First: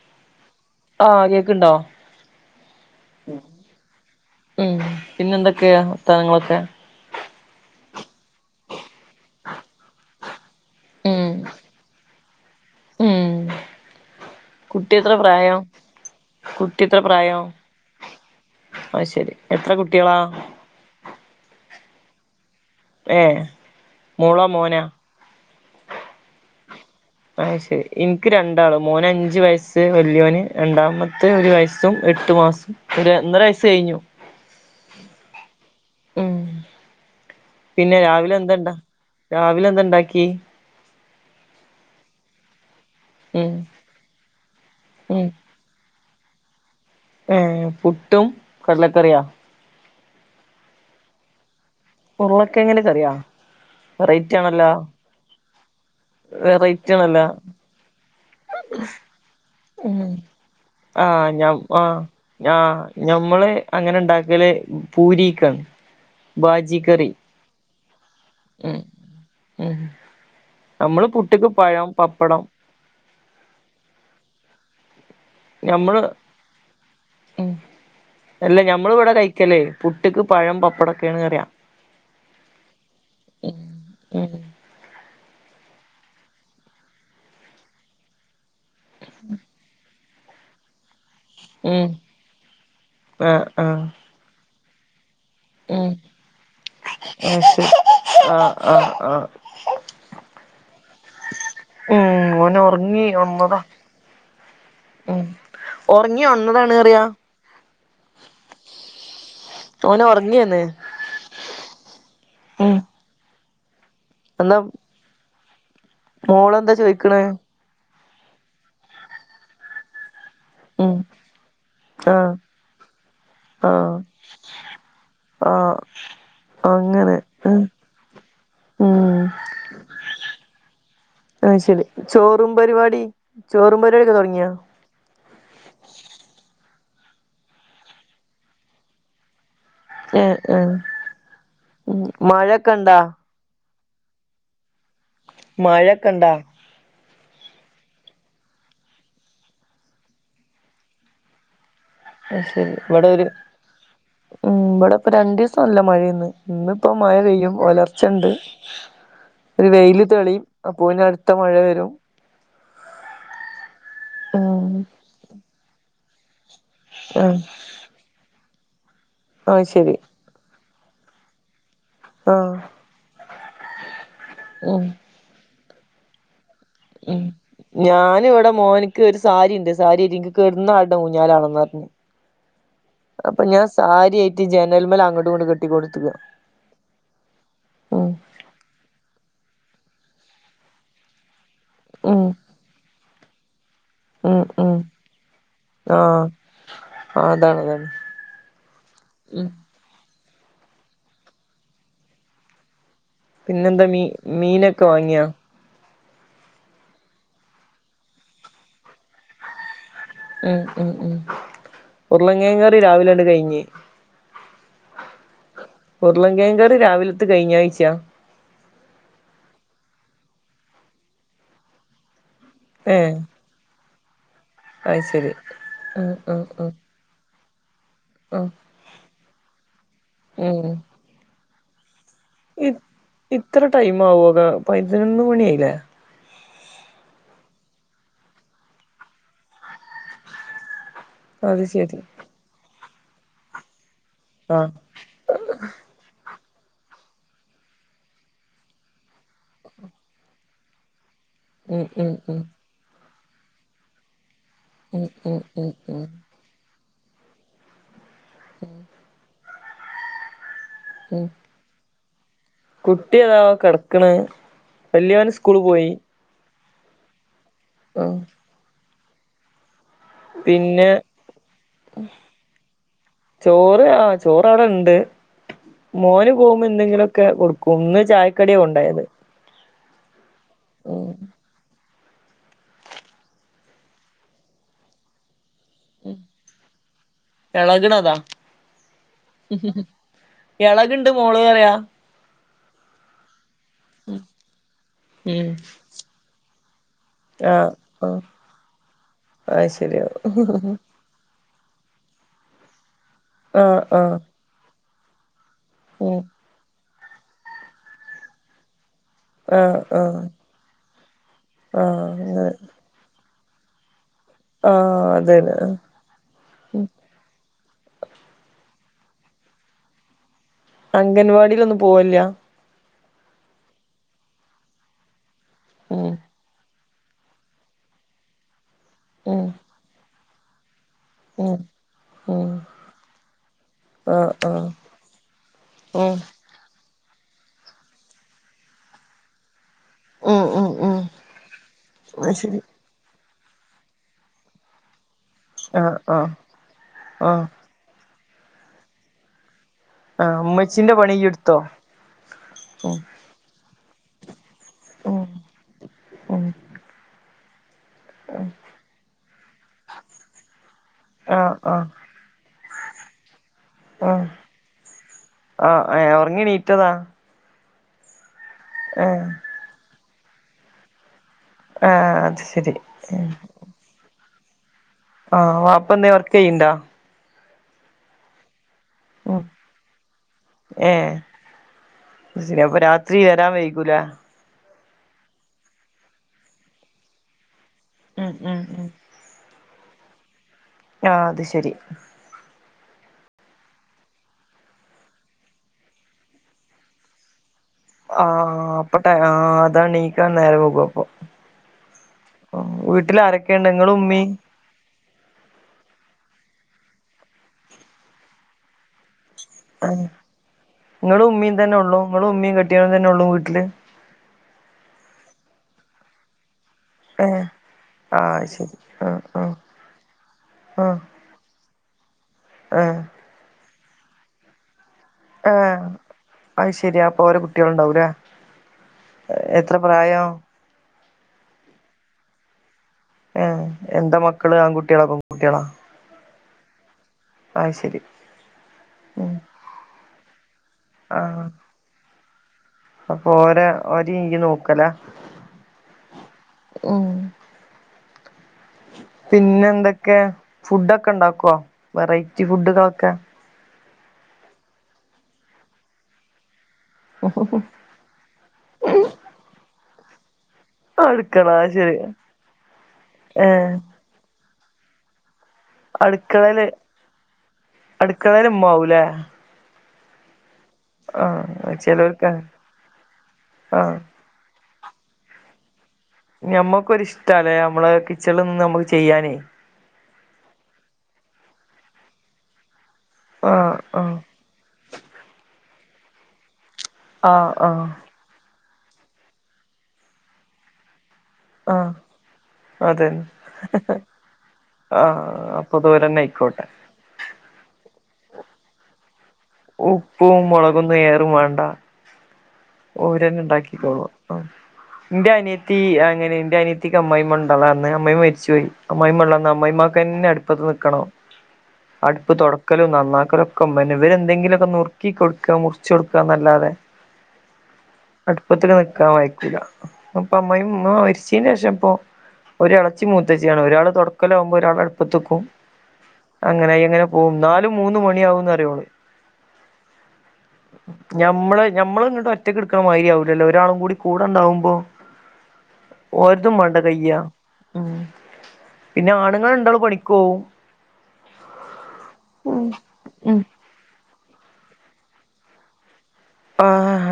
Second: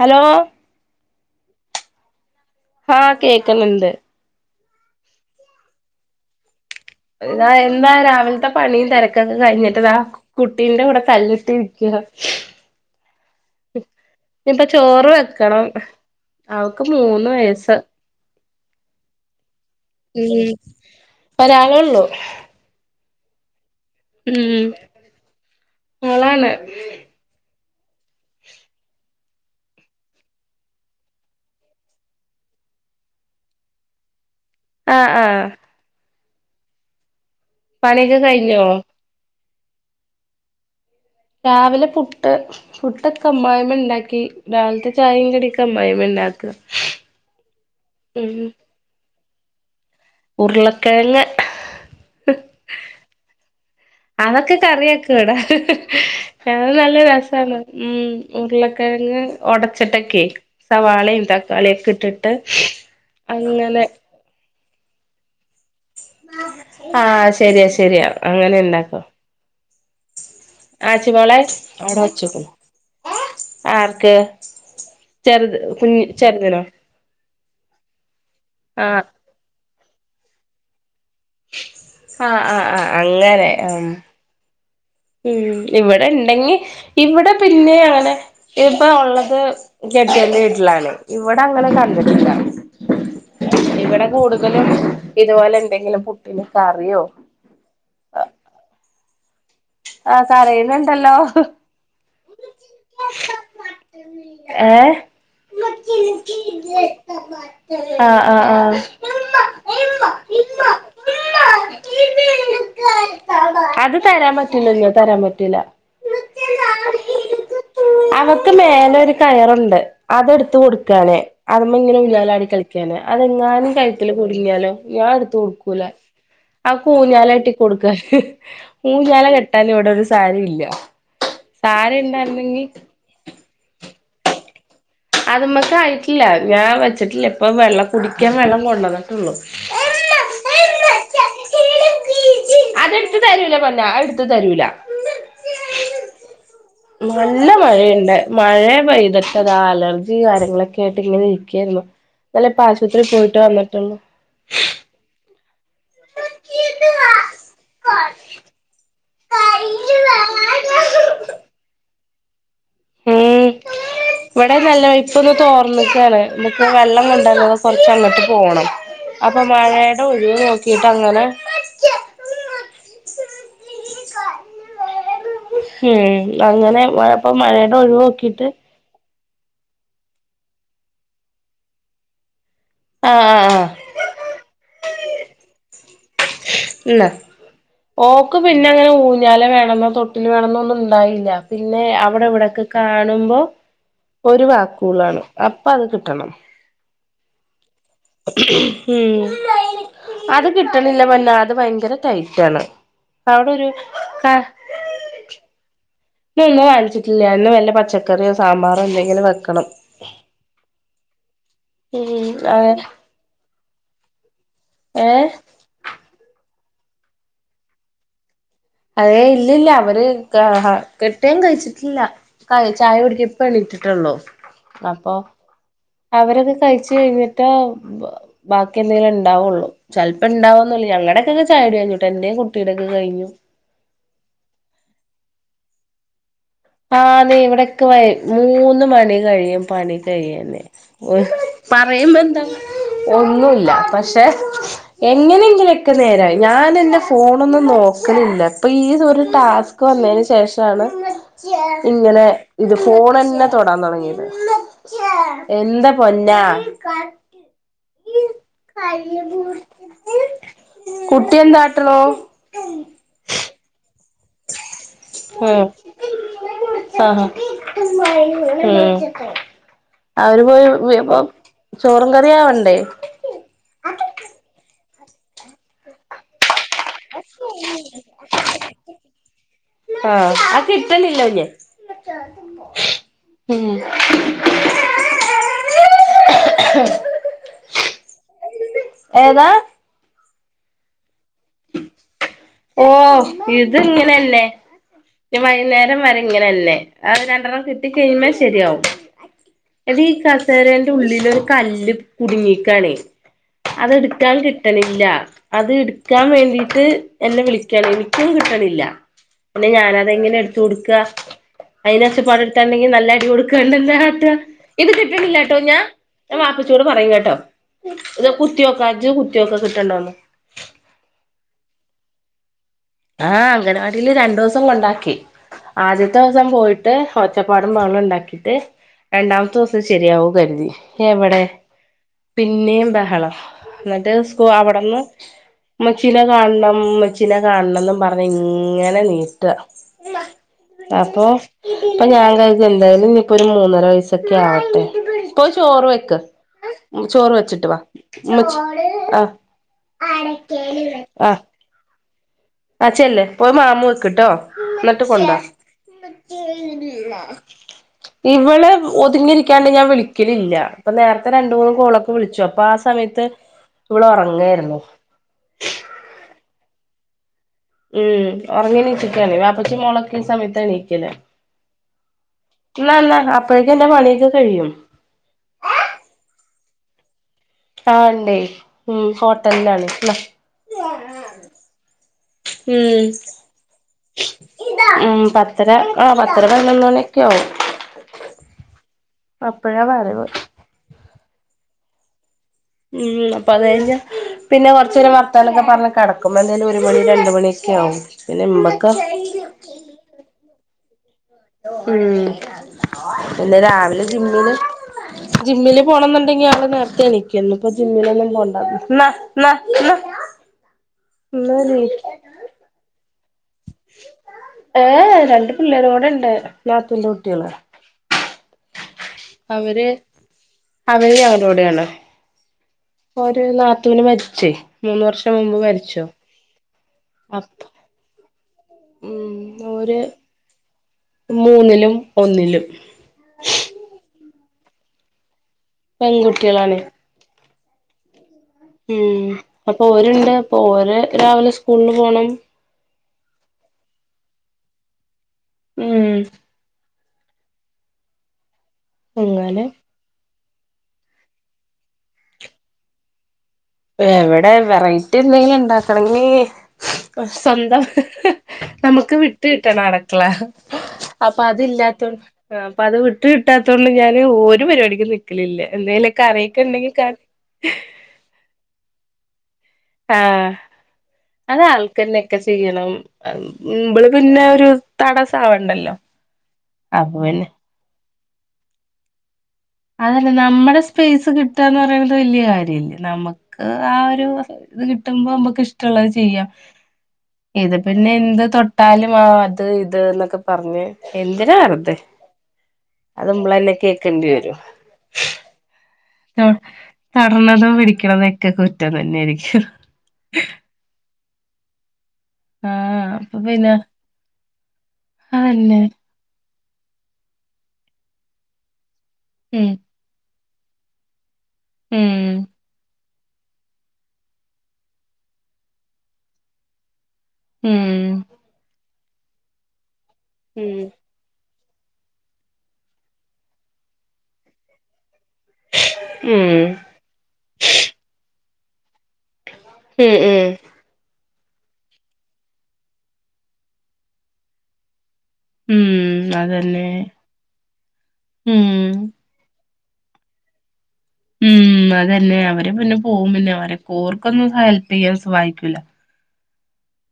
Hello ആഹ കേക്കണ്ടോ ആഹ കേക്കുന്നുണ്ട് ഉം പിന്നെ എന്തൊക്കെവർത്താനങ്ങളൊക്കെ ഇതാ എന്താ രാവിലത്തെ പണിയും തിരക്കൊക്കെ കഴിഞ്ഞിട്ടതാ കുട്ടീന്റെ കൂടെ ഉം കല്ലിട്ട് ഇരിക്കാ ഉം കുട്ടി ചോറ് എത്ര പ്രായം വെക്കണം കുട്ടി അവക്ക് എത്ര മൂന്ന് പ്രായം വയസ്സ് അയ് ശരി എത്ര കു ഉം ഒരാളോള്ളു ഏഹ് മോളോ ഉം മോനാ മോളാണ് അയ് ശരി ഇന്ക്ക് രണ്ടാള് മോന് അഞ്ച് വയസ്സ് വല്ല്യോന് രണ്ടാമത്തെ ഒരു വയസ്സും എട്ടു മാസും ഒരെന്നര വയസ്സഴിഞ്ഞു ആഹ് ആഹ് ഉം പിന്നെ പണിയൊക്കെ രാവിലെ കഴിഞ്ഞോ എന്തണ്ടാ രാവിലെന്ത ഇണ്ടാക്കീ രാവിലെ പുട്ട് പുട്ടൊക്കെ ഉം അമ്മായ്മ്മ ഇണ്ടാക്കി രാവില്ത്തെ ഉം ചായയും കടി ക്കെ അമ്മായിമ്മ ഇണ്ടാക്കാ ഏഹ് പുട്ടും കടലക്കറിയാ ഉരുളക്കെഴങ്ങ് ഉരുളക്കെയങ്ങിന്റെ കറിയോ അതൊക്കെ കറിയക്കും ഇവടെ ഞങ്ങള് വെറൈറ്റി നല്ല ആണല്ലോ രസാണ് ഉം ഉരുളക്കെഴങ്ങ് ഒടച്ചിട്ടൊക്കെ സവാളയും ആഹ് ഞാൻ തക്കാളിയെക്കെ ആഹ് ഇട്ടിട്ട് ആഹ് ഞമ്മള് അങ്ങനെ ഇണ്ടാക്കല് പൂരിക്കാണ് ബാജിക്കറി ആഹ് ശരിയാ ശരിയാ അങ്ങനെ ഉം ഇണ്ടാക്കോ ഉം നമ്മള് പുട്ട്ക്ക് പഴം പപ്പടം ആർക്ക് ചെറ്ത് കുഞ്ഞി ഞമ്മള് ചെറ്തിനോ ഉം അല്ല ഞമ്മൾ ആഹ് ഇവടെ കഴിക്കലേ പുട്ട്ക്ക് പഴം പപ്പടൊ ആഹ് ആഹ് ആഹ് അങ്ങനെ ആഹ് ഉം ഉം ഇവടെ ഇണ്ടെങ്കി ഇവടെ പിന്നെ അങ്ങനെ ഇപ്പ ഒള്ളത് ഉം കെട്ടിയോന്റെ വീട്ട്ലാണ് ഇവടെ അങ്ങനെ ഉം കണ്ടിട്ടില്ല ആഹ് ആഹ് ഇവിടെ കൂട് തലും ഇതുപോലെ എന്തെങ്കിലും പുട്ടിനുകറിയോ അയ് ശരി ആഹ് ആഹ് ആഹ് ആഹ് കരിയ്ണണ്ടല്ലോ ഉം ഓനൊ ഒറങ്ങി ഒൺന്നതാ ഏഹ് ഉം ഒറങ്ങി ഒൺന്നതാണ് അറിയാ ആഹ് ആഹ് ആഹ് ഓന് ഒറങ്ങിയേന്ന് ഉം അത് തരാൻ പറ്റില്ല എന്നാ നിങ്ങെ തരാൻ പറ്റില്ല മോളെന്താ ചൊയ്ക്ക്ണെ അവക്ക് മേലെ ഒരു കയറുണ്ട് അതെട്ത്ത ഉം കൊടുക്കാന് അതിമ്മ ഇങ്ങനെ ആഹ് ഊഞ്ഞാലാടി കളിക്കാന് അതെങ്ങാനും ആഹ് കഴുത്തില് കുടുങ്ങിയാലോ ഞാൻ എട്ത്ത് ആഹ് കൊടുക്കൂല അവക്ക് അങ്ങനെ ഊഞ്ഞാലെട്ടി ഉം കൊടുക്കാൻ ഉം ഊഞ്ഞാല കെട്ടൻ ഇവടെ ഒരു സാലീല്ല അഹ് ‌ശരി ചോറും പരിവാടി ചോറും പരിവാടിയൊക്കെ തൊടങ്ങിയോ അതിമ്മക്കായിട്ടില്ല ഞാൻ വെച്ചിട്ടില്ല ഇപ്പൊ വെള്ളം കുടിക്ക്യാൻ വെള്ളം കൊണ്ടോന്ന്ട്ടുള്ളു ഏഹ് ആഹ് ഉം മഴൊക്കെണ്ടോ അതെടുത്ത് തരൂല പറഞ്ഞ എടുത്ത് തരൂല മഴക്കെണ്ടോ നല്ല മഴയ്ണ്ട് മഴയെ പെയ്ത്ട്ടതാ അലർജി കാര്യങ്ങളൊക്കായിട്ട് ഇങ്ങനെ ഇരിക്കായിരുന്നു അത് നല്ലെ ഇപ്പ ശരി ആശുപത്രി ഇവിടെ പോയിട്ട് വന്നിട്ടൊള്ളു ഇപ്പൊ രണ്ടീസംല്ല മയേന്ന് ഇന്നിപ്പോ മഴ പെയ്യും ഒലർച്ചണ്ട് ഒരു വെയില് തെളിയും അപ്പോയിന് അടുത്ത മഴ വരും ഏഹ് ഇവിടെ ഉം നല്ല ഇപ്പൊന്ന് തോർന്നക്കാണ് നമുക്ക് വെള്ളം കൊണ്ടോ ആഹ് കൊർച്ചങ്ങട്ട് പോണം അപ്പോ അത് ശരി മഴയുടെ ഒഴിവ് നോക്കിയിട്ടങ്ങനെ ആഹ് ഉം ഉം അങ്ങനെ മഴപ്പ മഴയുടെ ഒഴിവ് നോക്കീട്ട് ക്ക്‌ഒരു സാരിണ്ട് സാരിയെരി ഇൻക് കെട്ന്നാട്ണെ ഊഞ്ഞാലാണെന്ന് പറഞ്ഞ് ആഹ് അപ്പൊ ആഹ് ഞാൻ ആഹ് സാരിയായിട്ട് ജനൽമൽ അങ്ങോട്ടും ഇങ്ങോട്ട് കെട്ടിക്കൊടുത്തുക ഇന്ന ഓക്ക് പിന്നെ അങ്ങനെ ഊഞ്ഞാല വേണന്നോ തൊട്ടില് വേണന്നൊന്നും ഉണ്ടായില്ല. പിന്നെ ഉം അവിടെ ഇവിടൊക്കെ കാണുമ്പോ ഉം ഒരു ഉം വാക്കൂളാണ്. അപ്പൊ അത് ആഹ് കിട്ടണം. അതാണ്. ഉം ഉം അവിടെ ഒരു പിന്നെന്താ മീ ക മീനൊക്കെ വാങ്ങിയാ. ഇന്ന് ഒന്നും വാങ്ങിച്ചിട്ടില്ല. ഇന്ന് വെല്ല പച്ചക്കറിയോ സാമ്പാറോ എന്തെങ്കിലും വെക്കണം. ഉം ഉം ഉം ഉം ഉരുളൻ അതെ കിഴങ്ങുകറി രാവിലോണ്ട് കഴിഞ്ഞ്. ഏ ഉരുളൻ കിഴങ്ങുകറി രാവിലത്തെ കഴിഞ്ഞാഴ്ച. അതെ ഇല്ലില്ല. അവര് ക ആഹ് കെട്ടിയോൻ കഴിച്ചിട്ടില്ല. കയ് ചായ കുടിക്കും ഇപ്പ എണീറ്റിട്ടൊള്ളൂ. അഹ് ശരി. ആഹ് ആഹ് അവരൊക്കെ ആഹ് കഴിച്ച് കഴിഞ്ഞിട്ടാ ബ ആഹ് ബാക്കി എന്തെങ്കിലും ഉണ്ടാവൊള്ളൂ. ചെൽപ്പോ ഉം ഇണ്ടാവൊന്നൂല്ല. ഞങ്ങടൊക്കെ ചായ കുടി കഴിഞ്ഞൂട്ട. എന്റെയും കു ഇ ഇത്ര ടൈം ആവുക പതിനൊന്ന് മണിയായില്ലേ. ആന്നെ ഇവിടക്കെ വൈ മൂന്ന് മണി കഴിയും പണി കഴിയുന്നെ. അത് ശരി പറയുമ്പോ എന്താ ഒന്നൂല്ല. പക്ഷെ ആഹ് എങ്ങനെങ്കിലൊക്കെ നേരായി ഞാനെൻ്റെ ഫോണൊന്നും നോക്കണില്ല. ഇപ്പൊ ഈ ഒരു ടാസ് ക് വന്നയ്ന് ശേഷാണ് ഉം ഉം ഇങ്ങനെ ഉം ഇത് ഫോൺന്നെ തൊടാ തുടങ്ങിയത് ഉം ഉം ഉം എന്താ ഉം പൊന്നാ ഉം കുട്ടി എന്താട്ടണൂ. കുട്ടി അതാ കിടക്കണ്. വല്യോന് സ്കൂള് ഉം പോയി ആഹ് ആഹ് ഉം അവര് പോയി പിന്നെ വേമ്പം ചോറും കറീം ആവണ്ടേ. ചോറ് ആഹ് ചോറ് അടെണ്ട്. മോന് പോഉമ്പേ എന്തെങ്കിലുക്കെ കൊടുക്കും. ഇന്ന് ചായക്കടിയാ കൊണ്ടോയത്. ആഹ് ഉം ഉം എളക്ണതാ ഏതാ എളക്ണ്ട് മോള്റ്യാ ഏഹ് ഇതിങ്ങനെന്നെ. ഉം വൈകുന്നേരം വരെ ഇങ്ങനെ തന്നെ. അത് രണ്ടെണ്ണം ആഹ് കിട്ടി ആഹ് കഴിയുമ്പേ ശരിയാവും. അത് എന്റെ ഈ ശരിയാവും കസേരേൻ്റെ ഉള്ളില് കല്ല് കുടുങ്ങിയേക്കാണേ. ആഹ് ആഹ് അതെടുക്കാൻ കിട്ടണില്ല. അത്ട് ഉം ക്കാൻ വേണ്ടീട്ട് എന്നെ വിളിക്കാണ്. എനിക്കും കിട്ടണില്ല. പിന്നെ ആഹ് ആഹ് ഞാനതെങ്ങനെയാ എടുത്തു കൊടുക്കാ. ആഹ് അതിനകത്ത് പണി അങ്ങനെ എടുത്തുണ്ടെങ്കി നല്ല അടി കൊടു ആഹ് അതന്നെ ഞാ ഞാൻ ഉം വാപ്പച്ചിയോട് പറയും കേട്ടോ ഇത് കുത്തിയോക്കാ ഇജ്ജ് കുത്തിയോക്ക് കിട്ടണ്ടോന്ന് അംഗൻവാടീലൊന്നും പോവലില്ല. ആ അങ്കനവാടീല് രണ്ടുസം കൊണ്ടാക്കി ഉം ആദ്യത്തെ സം പോയിട്ട് ഒച്ചപ്പാടും ബഹളും ണ്ടാക്കിട്ട് ഉം രണ്ടാമത്തെ ദിവസം ശരിയാകൂന്ന് കര്തി എവടെ ഉം ഉം പിന്നേം ബഹള ന്ന്ട്ട് ആഹ് സ്കൂ ആഹ് അവ്ട്ന്ന് ഉം ഉമ്മച്ചീനെ കാണണം ഉമ്മച്ചീനെ കാണണം ന്നും പറഞ്ഞ് ഇങ്ങനെ നീട്ടാ ഉം ഉം ഉം അപ്പൊ അപ്പൊ ഞാൻ അത് ശരി കരുതി എ ന്തായാലും ഇപ്പൊരു മൂന്നര വയസ്സൊക്കാവട്ടെ ആഹ് ആഹ് ആഹ് വെച്ചിട്ട് വാ ഉമ്മച്ചി ആഹ് ആഹ് ഉമ്മച്ചിന്റെ പണി ഇയ്യ് ആഹ് എടുത്തോ ആഹ് ഉം ചെല്ല് പോയി മാമു വെക്ക്ട്ടോ എന്നിട്ട് ഉം കൊണ്ടുവാ ഉം ഇവള് ഒതുങ്ങിരിക്കാണ്ട് ഞാൻ വിളിക്കലില്ല ഇപ്പൊ നേരത്തെ രണ്ട് ആഹ് മൂന്ന് ആഹ് കോളൊ- പ്പൊ വിളിച്ചു അപ്പൊ ആ സമയത്ത് ഇവള് ഒറങ്ങേര്ന്നു അ എ ഒർങ്ങിണീറ്റതാ ഉം ഒർങ്ങി ഏഹ് ണീച്ചക്കാണെ വാപ്പച്ചി മോളൊക്കെ ഈ സമയത്ത എണീക്കല് ആഹ് അത് ശരി അപ്പേഴ്ക്ക് ന്റെ പണിയൊക്കൊ കഴിയും ആ അപ്പൊ ന്തെ വർക്കെയ്യ്ണ്ടോ ആ ണ്ടേ ഉം ഹോട്ടല്ലാണ് ഏഹ് അത് ശെരി അപ്പൊ രാത്രി വരാൻ വൈകൂല്ലേ ഉം പത്തര ആ പത്തര പതിനൊന്ന് മണിയൊക്കെയാവും ഉം ഉം ഉം അപ്പഴ വരവ് ആ അത് ശെരി ഉം അപ്പൊ അത് കയ്ഞ്ഞ പിന്നെ കൊർച്ചേരം വർത്താനക്കെ പർഞ് കെടക്കുമ്പോ ന്തായാലും ഒരു മണി രണ്ട് മണിക്കെ ക്ക്യാവും പിന്നെ മ്മക്ക് ആ അതാണീക്കാൻ നേരം വെകും അപ്പൊ ഉം വീട്ടിൽ പിന്നെ ആരൊക്കെയുണ്ട് നിങ്ങളും രാവിലെ ഉമ്മീം ജിമ്മിന് ജിമ്മില് പോണംന്ന്ണ്ടെങ്കി ആള് നേര്ത്തെ എണീക്കും ഇന്ന് പ്പൊ പ്പ ജിമ്മിലൊന്നും പോണ്ട ആ ങ്ങളും ഉമ്മേം ന്നാ നീ തെന്നെള്ളൂ ങ്ങളും ഉമ്മേം കെട്ടിയോനും തെന്നെള്ളു വീട്ടില് ഏ രണ്ട് പിള്ളേരും കൂടെണ്ട് നാത്തൂന്റെ കുട്ട്യാള് ആ അത് ശെരി അവര് അവര് അവലൂടാണ് ആ ഓര് നാത്തൂന് മരിച്ചേ മൂന്ന് വർഷം ആ മുമ്പ് മരിച്ചു അത് ശെരി അപ്പൊലെ അപ്പൊ കുട്ട്യാള് ണ്ടാവൂല്ലേ ഉം എത്രെ ഓര് പ്രായം മൂന്നിലും ഒന്നിലും ഏ എന്താ മക്കള് ആൺകുട്ട്യാളോ പെൺകുട്ട്യാളോ പെൺകുട്ട്യാളാണ് അത് ശെരി ഉം അപ്പോര്ണ്ട് അപ്പോരെ ആഹ് രാവിലെ സ്കൂളിൽ പോണം അപ്പൊ ഓരേ ഓരെ യ്യ് നോക്കലാ ഉം ഉം അങ്ങനെ പിന്നെന്തൊക്കെ ഫുഡൊക്കെണ്ടാക്കോ വെറൈറ്റി ഫുഡുകളൊക്കെ എവടെ വെറൈറ്റി എന്തെങ്കിലും ണ്ടാക്കണെങ്കി സ്വന്തം- നമുക്ക് വിട്ട് കിട്ടണം അട്ക്കള അപ്പൊ അടുക്കള അത് ശരി അതില്ലാത്തോ അപ്പൊ അത് വിട്ട് ഏഹ് കിട്ടാത്തോണ്ട് ഞാന് ഒരു പരിപാടിക്കും നി- ക്കലില്ല എന്തേലും കറിയൊക്കെ അടുക്കളയില് ണ്ടെങ്കി ക അടുക്കളേല് മ്മാവൂലെ ആ അത് ആഹ് ആൾക്കെന്നെ ചെലോർക്ക് ക്കെ ചെയ്യണം ആഹ് മ്പള് പിന്നൊരു തടസാവണ്ടല്ലോ അപ്പൊ പിന്നെ നമ്മക്കൊരിഷ്ടണ് നമ്മളെ കിച്ചണിൽ നിന്ന് നമുക്ക് ചെയ്യാനേ അതല്ല നമ്മുടെ സ്പേസ് കിട്ടാന്ന് പറയുന്നത് വലിയ കാര്യല്ലേ നമുക്ക് ആഹ് ആ ആഹ് ഒരു ഇത് കിട്ടുമ്പോ നമുക്ക് ഇഷ്ടമുള്ളത് ചെയ്യാം ആഹ് ഇത് ആഹ് പിന്നെ എന്ത് തൊ- ട്ടാലും ആ അത് ഇത് എന്നൊക്കെ പറഞ്ഞ് എന്തിനാ ആഹ് വെറുതെ അത് നമ്മളന്നെ കേക്കേണ്ടി വരും. ആഹ അപ്പൊ അതോലന്നായി ട്ടോ തൊടണതും പിടിക്കണതോക്കെ കുറ്റം തന്നെയായിരിക്കും. ഉപ്പും മുളകൊന്നും ഏറും വേണ്ട. ആഹ് അപ്പൊ പിന്നെ ഓരന്നെണ്ടാക്കിക്കോളൂ ന്റെ അനിയത്തി അതന്നെ അങ്ങനെ ന്റെ അനിയത്തിക്ക് അമ്മായിമ്മണ്ടള അന്നേ അമ്മായിമ്മ മരിച്ചോയി അമ്മായിമ്മ ഇള്ളന്ന് ഉം അമ്മായിമ്മ പിന്നെ അടുപ്പത്ത് നിക്കണം അടുപ്പ് ഉം തൊട ക്കലും നന്നാക്കലൊക്കെമ്മന്നെ ഇവരെന്തെങ്കിലൊക്കെ നുർക്കി കൊടുക്കാ മുർച്ച് കൊടുക്കാന്നല്ലാതെ- ഉം അടുപ്പത്തിൽ വക്കാൻ വയിക്കൂല അപ്പ അമ്മായി ഉം ഉമ്മ മരിച്ചതിന് ശേഷം ഇപ്പൊ ഒരെളച്ചി മൂത്തച്ചിയാണ് ഒരാള് തുടക്കലാകുമ്പോൾ ഒരാൾ അടുപ്പത്ത്ക്കും ഉം അങ്ങനായിങ്ങനെ പോകും ന്നാലും മൂന്ന് മണി ആകും കറിയോളൂ ഉം ഉം ഞമ്മള് ഞമ്മൾ ഇങ്ങട്ട് ഒറ്റക്ക്ടുക്കണ മാതിരി ആവൂലല്ലോ ഒരാളും കൂടി കൂടെണ്ടാവുമ്പോ ഉം ഓർതും മാണ്ടേ അതന്നെ കയ്യാ ഉം ഉം പിന്നെ ആണുങ്ങൾ രണ്ടാളൂ പണിക്കോവും ഉം അതന്നെ അവര് പിന്നെ പോകും പിന്നെ അവരെ ഓർക്കൊന്നും ഹെൽപ് ചെയ്യാൻ സഹായിക്കൂല്ല ആഹ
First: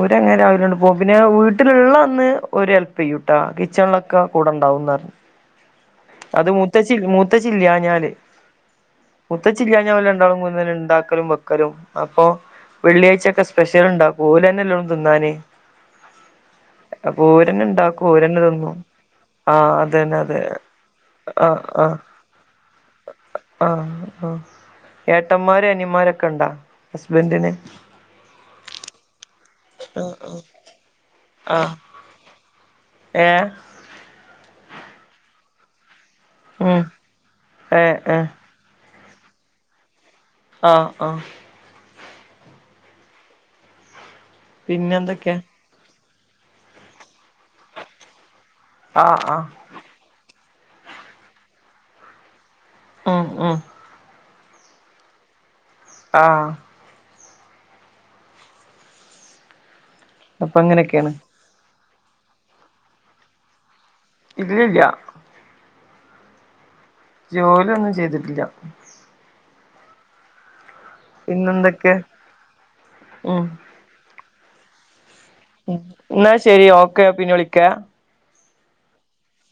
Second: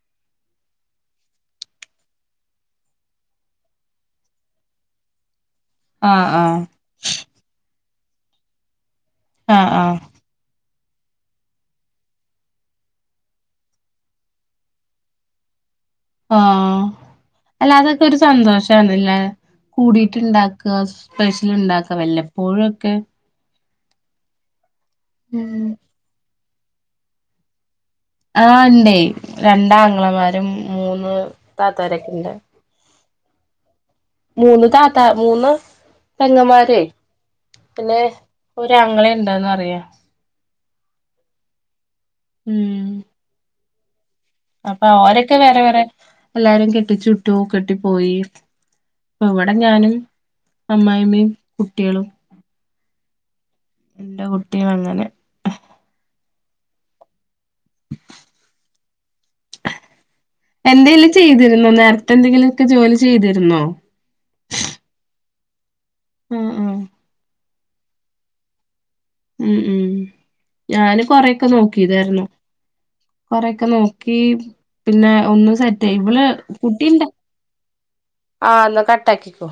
ഓരങ്ങനെ രാവിലണ്ട് പോകും പിന്നെ വീട്ടിലുള്ള അന്ന് ഓര് ഹെൽപ്പ് ചെയ്യൂട്ടാ കിച്ചണിലൊക്കെ കൂടെണ്ടാവും പറഞ്ഞു ആഹ് അത് ആഹ് മൂത്തച്ചി മൂത്തച്ചില്ലാഞ്ഞാല് ആഹ് മുത്തച്ചില്ലഞ്ഞാല് ആഹ് ഓല് രണ്ടാളും ക ഇണ്ടാക്ക മക്കലും ബക്കലും അപ്പൊ വെള്ളിയാഴ്ചൊക്കെ സ്പെഷ്യൽ ഉണ്ടാക്കും ഓലന്നെല്ലോള്ളൂ തിന്നാന് ആഹ അപ്പൊ ഓരന്നെ അല്ല അതൊക്കെ ഇണ്ടാക്കും ഒരു ഓരന്നെ തിന്നും സന്തോഷാണ്ലേ ആഹ് അതന്നെ അതെ കൂടിട്ട്ണ്ടാക്കാ സ്പെഷ്യൽ ആഹ് ആഹ് ഉണ്ടാക്കാം വല്ലപ്പോഴോക്കെ ആഹ് ആഹ ഉം ഏട്ടന്മാരും അനിമാരൊക്കെ ഉണ്ടാ ഹസ്ബഡ്ന് ആഹ് ഉണ്ടേ രണ്ട് ആങ്ങളെന്മാരും മൂന്ന് ആഹ് താത്താരൊക്കെ ഉണ്ട്. ഏഹ് മൂന്ന് താത്ത മൂന്ന് പെങ്ങമ്മാരെ ഉം ഏഹ് പിന്നെ ഏഹ് ഒരാങ്ങളെ ഉണ്ടന്ന് അറിയാം ആഹ ആഹ ഉം അപ്പൊ പിന്നെ ഓരൊക്കെ എന്തൊക്കെയാ വേറെ വേറെ എല്ലാരും കെട്ടിച്ചുട്ടു കെട്ടി പോയി ആഹ് പ്പ ആഹ് ഇവിടെ ഞാനും അമ്മായിമ്മയും കുട്ടിയളും ആഹ് ആഹ് ന്റെ കുട്ടിയും അങ്ങനെ ആഹ അപ്പൊ എന്തെലും അങ്ങനെയൊക്കെയാണ് ചെയ്തിരുന്നോ നേരത്തെ എന്തെങ്കിലുമൊക്കെ ജോലി ചെയ്തിരുന്നോ? ഇല്ലില്ല ആഹ് ആഹ ജോലിയൊന്നും ചെയ്തിട്ടില്ല ഞാനും കൊറെയൊക്കെ പിന്നെന്തൊക്കെ നോക്കിയതായിരുന്നു ഉം കൊറേക്കെ നോക്കി പിന്നെ ഒന്ന് സെറ്റായി ഇവള് എന്നാ ശരി ഓക്കെ കുട്ടിണ്ടാ പിന്നെ വിളിക്കാ ആ ന്നാ കട്ടാക്കിക്കോ